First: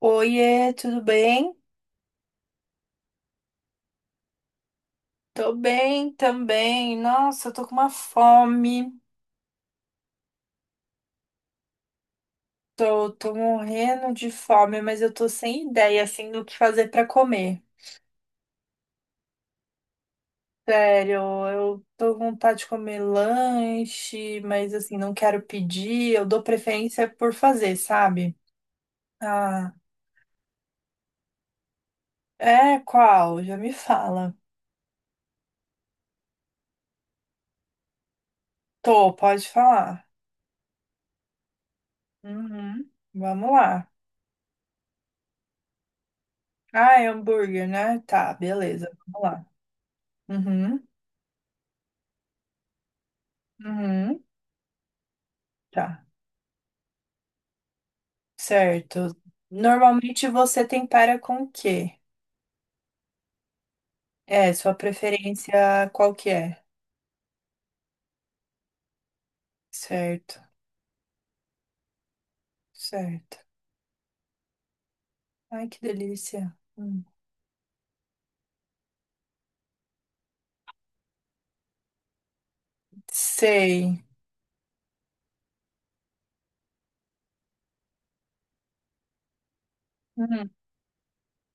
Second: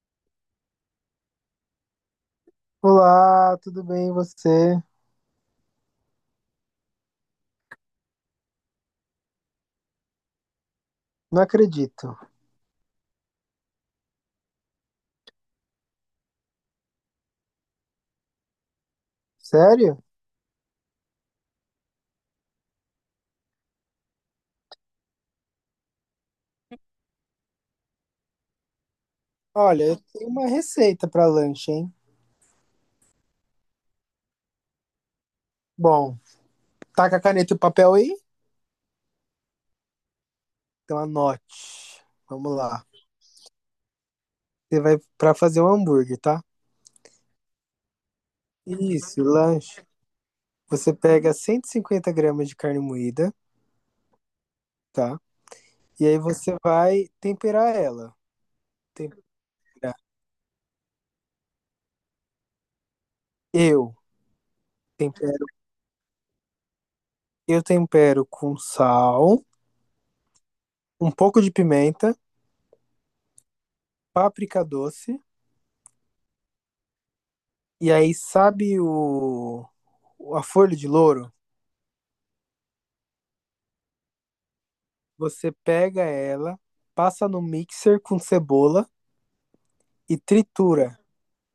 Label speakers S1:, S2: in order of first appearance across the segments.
S1: Oiê, tudo bem?
S2: Olá, tudo bem e você?
S1: Tô bem também. Nossa, eu tô com uma fome.
S2: Não acredito.
S1: Tô morrendo de fome, mas eu tô sem ideia, assim, do que fazer pra comer.
S2: Sério?
S1: Sério, eu tô com vontade de comer lanche, mas, assim, não quero pedir. Eu dou preferência por fazer, sabe? Ah,
S2: Olha, eu tenho uma receita para lanche, hein?
S1: é qual? Já me fala.
S2: Bom, tá com a caneta e o papel aí?
S1: Tô, pode falar.
S2: Então anote. Vamos lá.
S1: Uhum, vamos lá.
S2: Você vai para fazer um hambúrguer, tá?
S1: Ah, é hambúrguer, né? Tá, beleza, vamos
S2: Isso,
S1: lá.
S2: lanche.
S1: Uhum,
S2: Você pega 150 gramas de carne moída,
S1: uhum,
S2: tá?
S1: tá.
S2: E aí você vai temperar ela.
S1: Certo.
S2: Tempera.
S1: Normalmente você tempera com o quê?
S2: Eu
S1: É, sua
S2: tempero,
S1: preferência qual que é?
S2: eu tempero com sal,
S1: Certo,
S2: um pouco de pimenta,
S1: certo.
S2: páprica doce.
S1: Ai, que delícia. Hum.
S2: E aí, sabe o a folha de louro?
S1: Sei.
S2: Você pega ela, passa no mixer com cebola e
S1: Hum,
S2: tritura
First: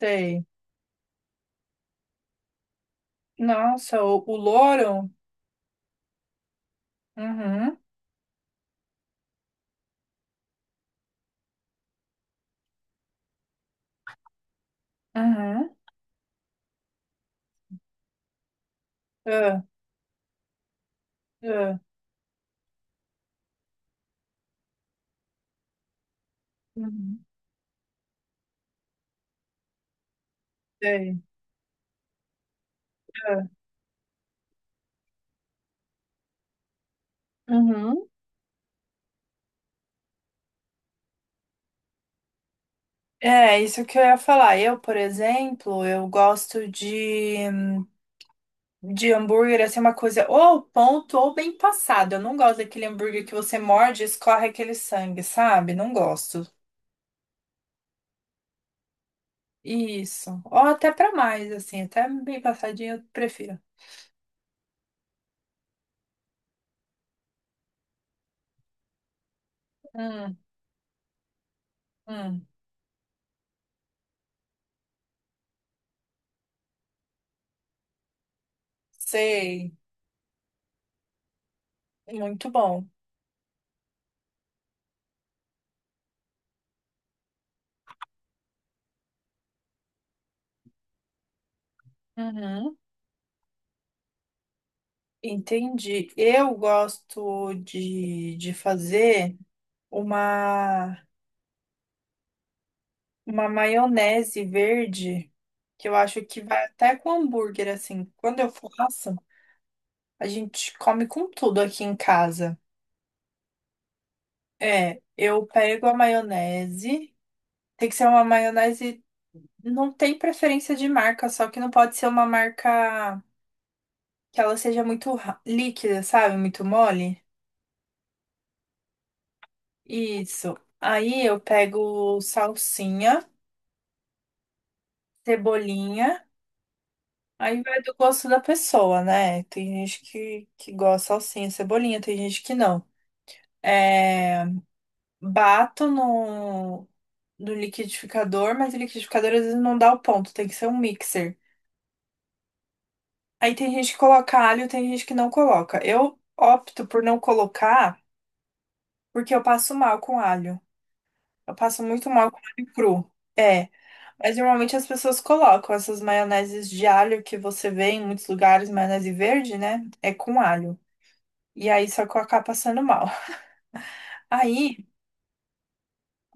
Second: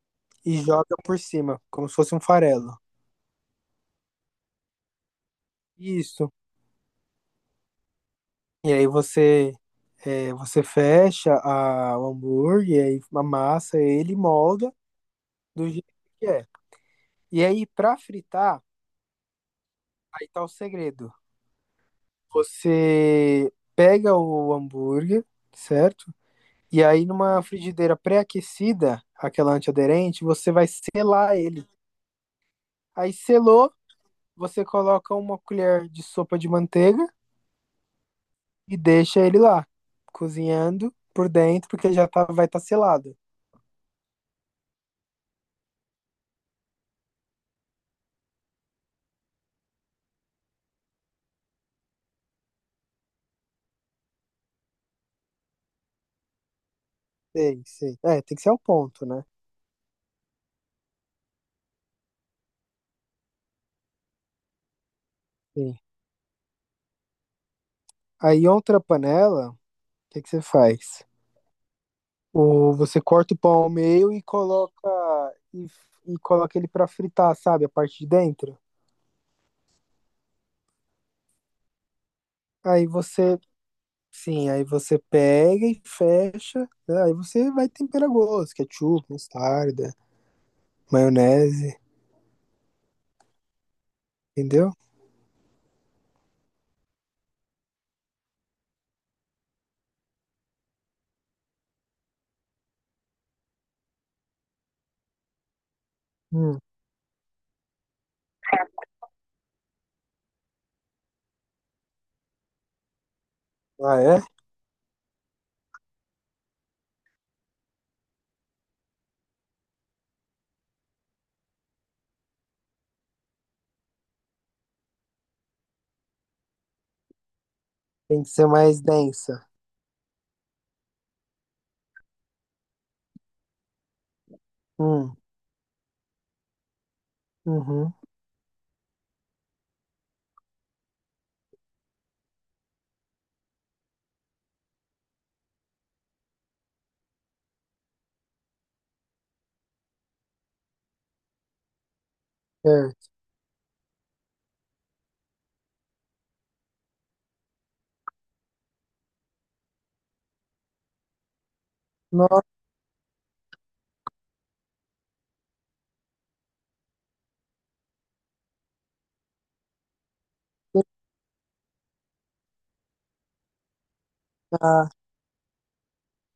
S1: sei.
S2: e joga por cima, como se fosse um farelo.
S1: Nossa, o louro?
S2: Isso.
S1: Uhum,
S2: E aí você é, você fecha o hambúrguer, aí amassa ele, e molda do
S1: uhum.
S2: jeito que é. E aí, pra fritar,
S1: Ah,
S2: aí tá o segredo.
S1: ah,
S2: Você pega o hambúrguer, certo? E aí,
S1: uhum.
S2: numa frigideira pré-aquecida, aquela antiaderente, você vai
S1: Sei.
S2: selar ele. Aí,
S1: Ah,
S2: selou, você coloca uma colher de sopa de manteiga
S1: uhum.
S2: e deixa ele lá, cozinhando por dentro, porque já tá, vai estar selado.
S1: É, isso que eu ia falar. Eu, por exemplo, eu gosto de hambúrguer, assim, é uma coisa ou ao ponto ou bem passado. Eu não gosto daquele hambúrguer que você morde e escorre aquele sangue, sabe? Não gosto.
S2: Sei, sei. É, tem que ser ao ponto, né?
S1: Isso. Ou até pra mais, assim, até bem passadinho eu prefiro.
S2: Sim. Aí, outra panela, o que que
S1: Hum,
S2: você faz?
S1: hum.
S2: O, você corta o pão ao meio e coloca, e, e coloca ele para fritar, sabe? A parte de dentro.
S1: Sei. Muito bom.
S2: Aí você Sim, aí você pega e fecha, né? Aí você vai tempera a gosto, ketchup, mostarda, maionese,
S1: Uhum.
S2: entendeu?
S1: Entendi. Eu gosto de fazer uma, uma maionese verde, que eu acho que
S2: Hum.
S1: vai até com hambúrguer, assim. Quando eu faço. A gente come com tudo aqui em casa.
S2: Ah, é?
S1: É, eu pego a maionese. Tem que ser uma maionese. Não tem preferência de marca, só que não pode ser uma marca que ela seja muito ra- líquida, sabe? Muito mole.
S2: Tem que ser mais densa.
S1: Isso. Aí eu pego salsinha,
S2: Hum,
S1: cebolinha. Aí vai
S2: uhum,
S1: do gosto da pessoa, né? Tem gente que gosta de salsinha, cebolinha, tem gente que não. É, bato do liquidificador, mas o liquidificador às vezes não dá o ponto, tem que ser um mixer.
S2: certo.
S1: Aí tem gente que coloca alho, tem gente que não coloca. Eu opto por não colocar porque eu passo mal com alho. Eu passo muito mal com
S2: Nossa,
S1: alho cru. É, mas normalmente as pessoas colocam essas maioneses de alho que você vê em muitos lugares, maionese verde, né? É com alho. E aí só que eu acabo passando mal. Aí
S2: ah,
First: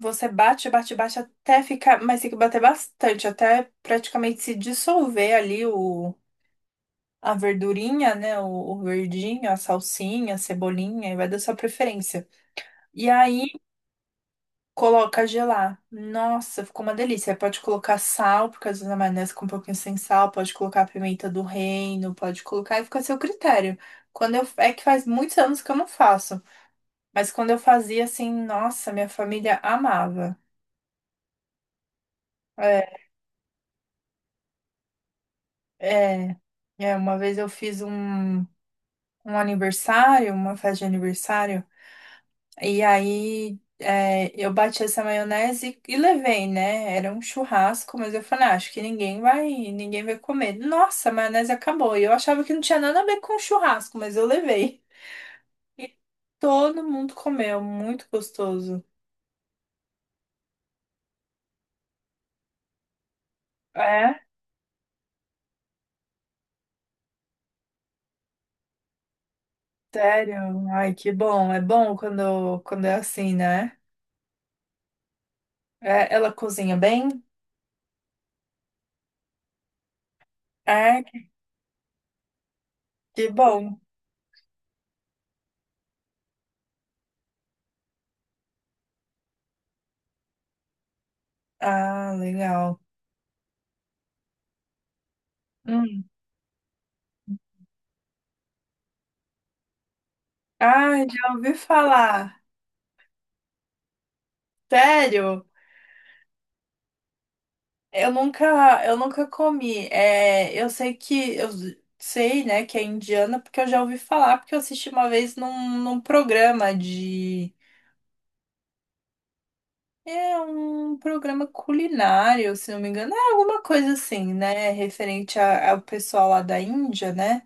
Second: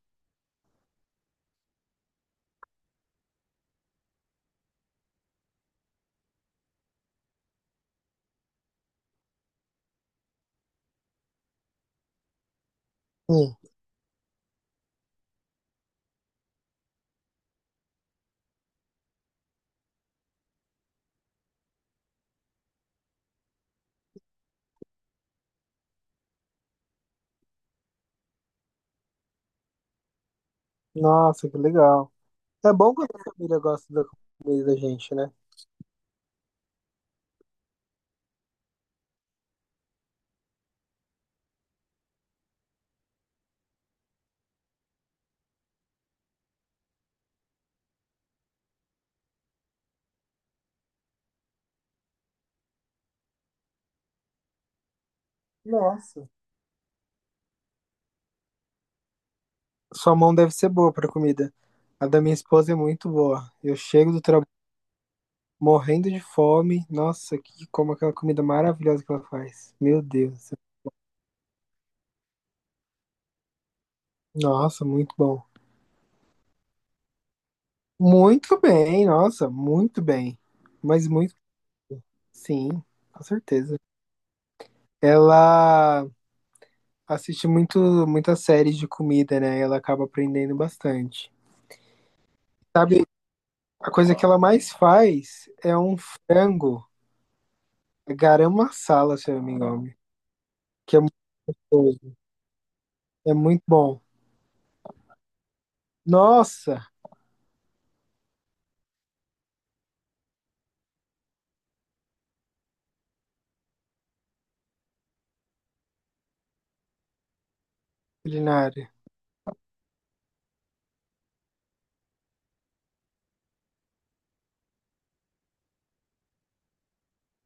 S1: você bate, bate, bate até ficar, mas tem que bater bastante, até praticamente se dissolver ali o a verdurinha, né? O verdinho, a salsinha, a cebolinha, e vai da sua preferência. E aí
S2: sim.
S1: coloca a gelar. Nossa, ficou uma delícia. Aí pode colocar sal, porque às vezes a maionese com um pouquinho sem sal, pode colocar a pimenta do reino, pode colocar e fica a seu critério. Quando eu, é que faz muitos anos que eu não faço, mas quando eu fazia assim, nossa, minha família amava.
S2: Nossa, que legal. É
S1: É,
S2: bom quando a família gosta da comida da gente, né?
S1: é, é, uma vez eu fiz um aniversário, uma festa de aniversário. E aí é, eu bati essa maionese e levei, né? Era um churrasco, mas eu falei, "Ah, acho que ninguém vai comer." Nossa, a maionese acabou. E eu achava que não tinha nada a ver com churrasco, mas eu levei. E
S2: Nossa.
S1: todo mundo comeu, muito gostoso.
S2: Sua mão deve ser boa pra comida. A da minha esposa é muito boa. Eu chego
S1: É?
S2: do trabalho morrendo de fome. Nossa, que como aquela comida maravilhosa que ela faz. Meu Deus.
S1: Sério? Ai, que bom. É bom quando, quando é assim, né?
S2: Nossa, muito bom.
S1: É, ela cozinha bem?
S2: Muito bem, nossa, muito bem.
S1: É,
S2: Mas muito, sim, com
S1: que bom.
S2: certeza. Ela assiste muitas séries de comida, né? Ela acaba aprendendo bastante.
S1: Ah, legal.
S2: Sabe, a coisa que ela mais faz é um
S1: Hum.
S2: frango garam masala, se eu não me engano,
S1: Ah,
S2: que é muito
S1: já ouvi
S2: gostoso,
S1: falar.
S2: é muito bom.
S1: Sério?
S2: Nossa,
S1: Eu nunca, eu nunca comi. É, eu sei que eu sei, né, que é indiana porque eu já ouvi falar, porque eu assisti uma vez num, num programa de
S2: culinária.
S1: é um programa culinário, se não me engano, é alguma coisa assim, né, referente a- ao pessoal lá da Índia, né?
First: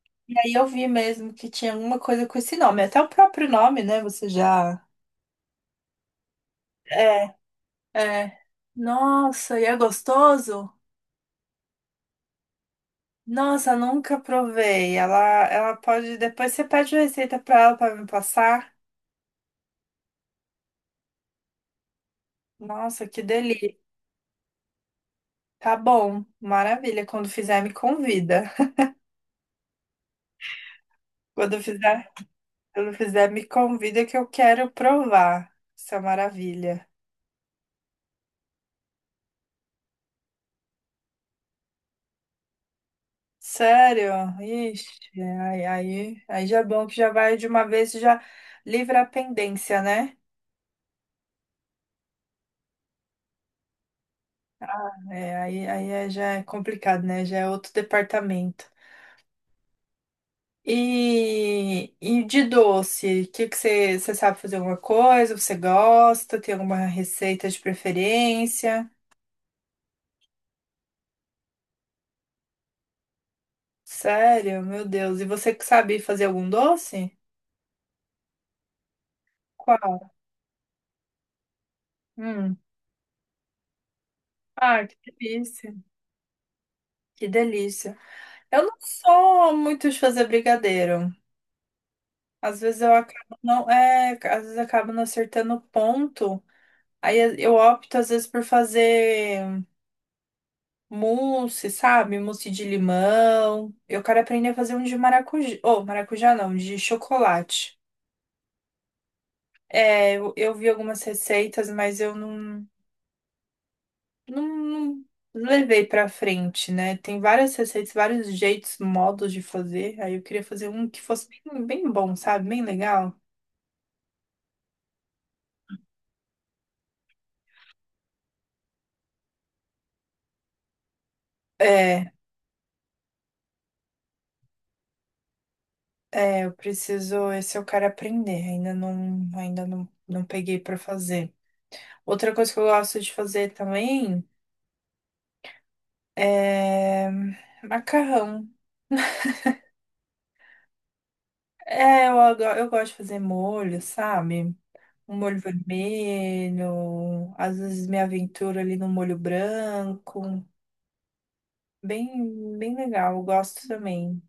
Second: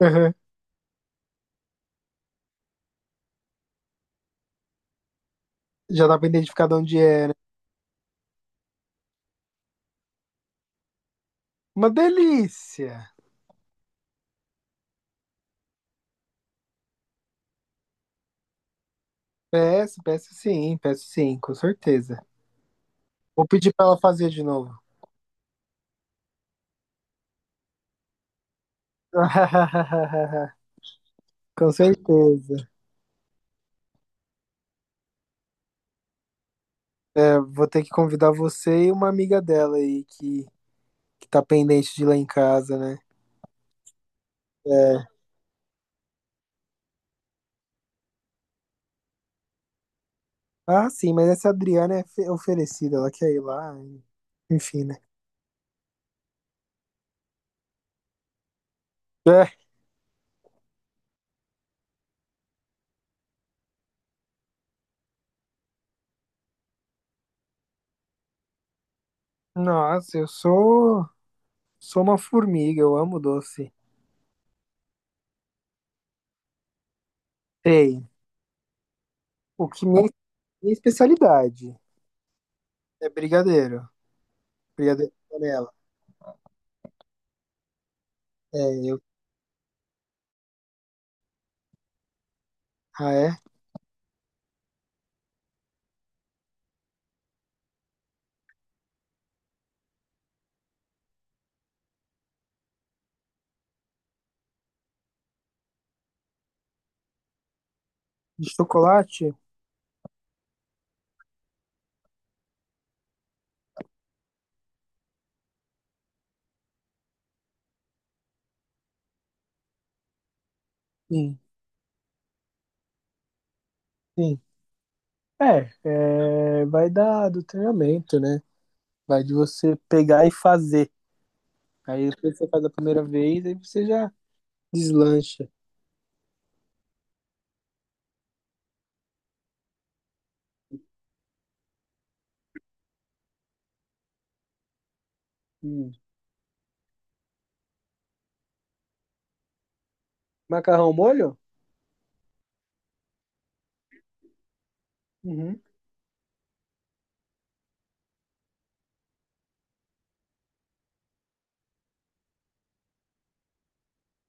S2: Aham.
S1: E aí eu vi mesmo que tinha alguma coisa com esse nome, até o próprio nome, né? Você já
S2: Já dá pra identificar de onde é,
S1: é,
S2: né?
S1: é. Nossa, e é gostoso?
S2: Uma delícia.
S1: Nossa, nunca provei. Ela pode. Depois você pede a receita pra ela pra me passar.
S2: Peço, peço sim, com certeza.
S1: Nossa, que
S2: Vou pedir
S1: delícia.
S2: pra ela fazer de novo.
S1: Tá bom, maravilha. Quando fizer, me convida. Quando
S2: Com
S1: fizer,
S2: certeza.
S1: quando fizer, me convida que eu quero provar essa maravilha.
S2: É, vou ter que convidar você e uma amiga dela aí que tá pendente de ir lá em casa, né?
S1: Sério? Ixi,
S2: É.
S1: aí já é bom que já vai de uma vez e já livra a pendência, né?
S2: Ah, sim, mas essa Adriana é oferecida, ela quer ir lá, enfim, né?
S1: É, aí é- já é complicado, né? Já é outro departamento.
S2: É.
S1: E de doce, o que que você sabe fazer alguma coisa? Você gosta? Tem alguma receita de preferência?
S2: Nossa, eu sou uma formiga, eu amo doce.
S1: Sério? Meu Deus. E você que sabe fazer algum doce?
S2: Ei, o que
S1: Qual?
S2: minha, minha especialidade
S1: Hum.
S2: é brigadeiro,
S1: Ah, que
S2: brigadeiro de panela.
S1: delícia. Que delícia.
S2: É,
S1: Eu não
S2: eu,
S1: sou muito de fazer brigadeiro. Às vezes eu
S2: ah, é?
S1: acabo não, é, às vezes eu acabo não acertando o ponto. Aí eu opto às vezes por fazer mousse, sabe? Mousse de limão. Eu quero aprender a fazer um de maracujá. Oh, maracujá não, de chocolate.
S2: De chocolate?
S1: Eu vi algumas receitas, mas eu não, não levei pra frente, né? Tem várias receitas, vários jeitos, modos de fazer. Aí eu queria fazer um que fosse
S2: Sim,
S1: bem, bem bom, sabe? Bem legal.
S2: sim. É, é, vai dar do treinamento, né? Vai de você pegar e fazer. Aí
S1: É,
S2: depois você faz a primeira vez, aí você já deslancha.
S1: eu preciso, esse eu quero aprender. Ainda não, não peguei pra fazer. Outra coisa que eu gosto de fazer também.
S2: Hum.
S1: É... Macarrão.
S2: Macarrão molho?
S1: É, eu gosto de fazer molho, sabe? Um molho
S2: Uhum.
S1: vermelho, às vezes me aventuro ali no molho branco. Bem, bem legal, eu gosto também.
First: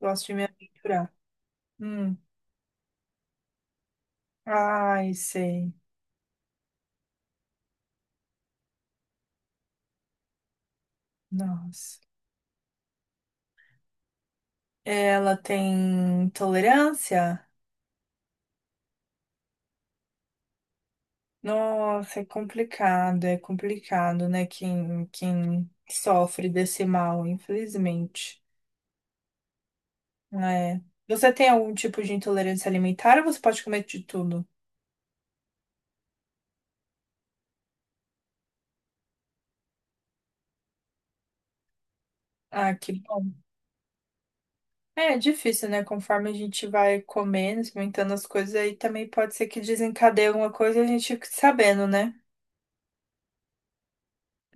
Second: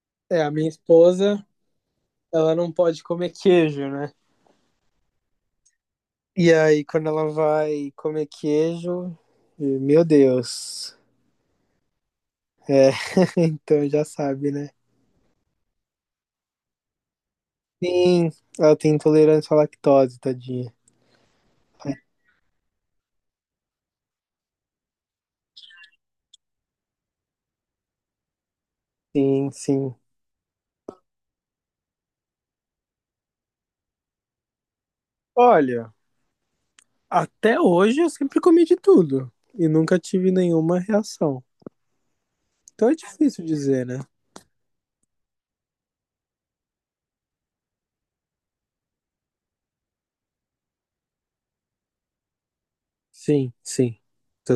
S1: Gosto de
S2: É,
S1: me
S2: a minha
S1: aventurar.
S2: esposa,
S1: Hum.
S2: ela não pode comer queijo, né?
S1: Ai, sei.
S2: E aí, quando ela vai comer queijo, e, meu Deus.
S1: Nossa.
S2: É, então já sabe, né?
S1: Ela tem tolerância?
S2: Sim, ela tem intolerância à lactose, tadinha.
S1: Nossa, é complicado, né? Quem, quem sofre desse mal, infelizmente.
S2: Sim, sim.
S1: É. Você tem algum tipo de intolerância alimentar ou você pode comer de tudo?
S2: Olha, até hoje eu sempre comi de tudo e nunca tive nenhuma reação.
S1: Ah,
S2: Então
S1: que
S2: é
S1: bom.
S2: difícil dizer, né?
S1: É, é difícil, né? Conforme a gente vai comendo, experimentando as coisas, aí também pode ser que desencadeie alguma coisa e a gente fique sabendo, né?
S2: Sim, sim,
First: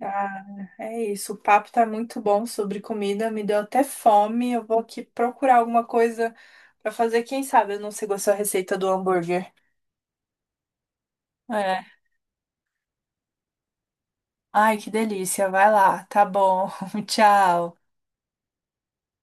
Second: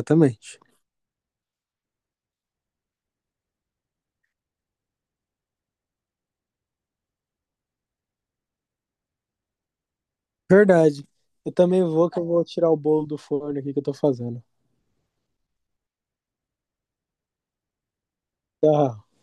S1: Ah, é isso. O papo tá muito bom sobre comida, me deu até fome. Eu vou aqui procurar alguma coisa pra fazer. Quem sabe eu não sei gostar da receita do hambúrguer.
S2: Verdade. Eu também
S1: É.
S2: vou que eu vou tirar o bolo do forno aqui que eu tô fazendo.
S1: Ai, que delícia. Vai lá. Tá bom. Tchau.
S2: Tá.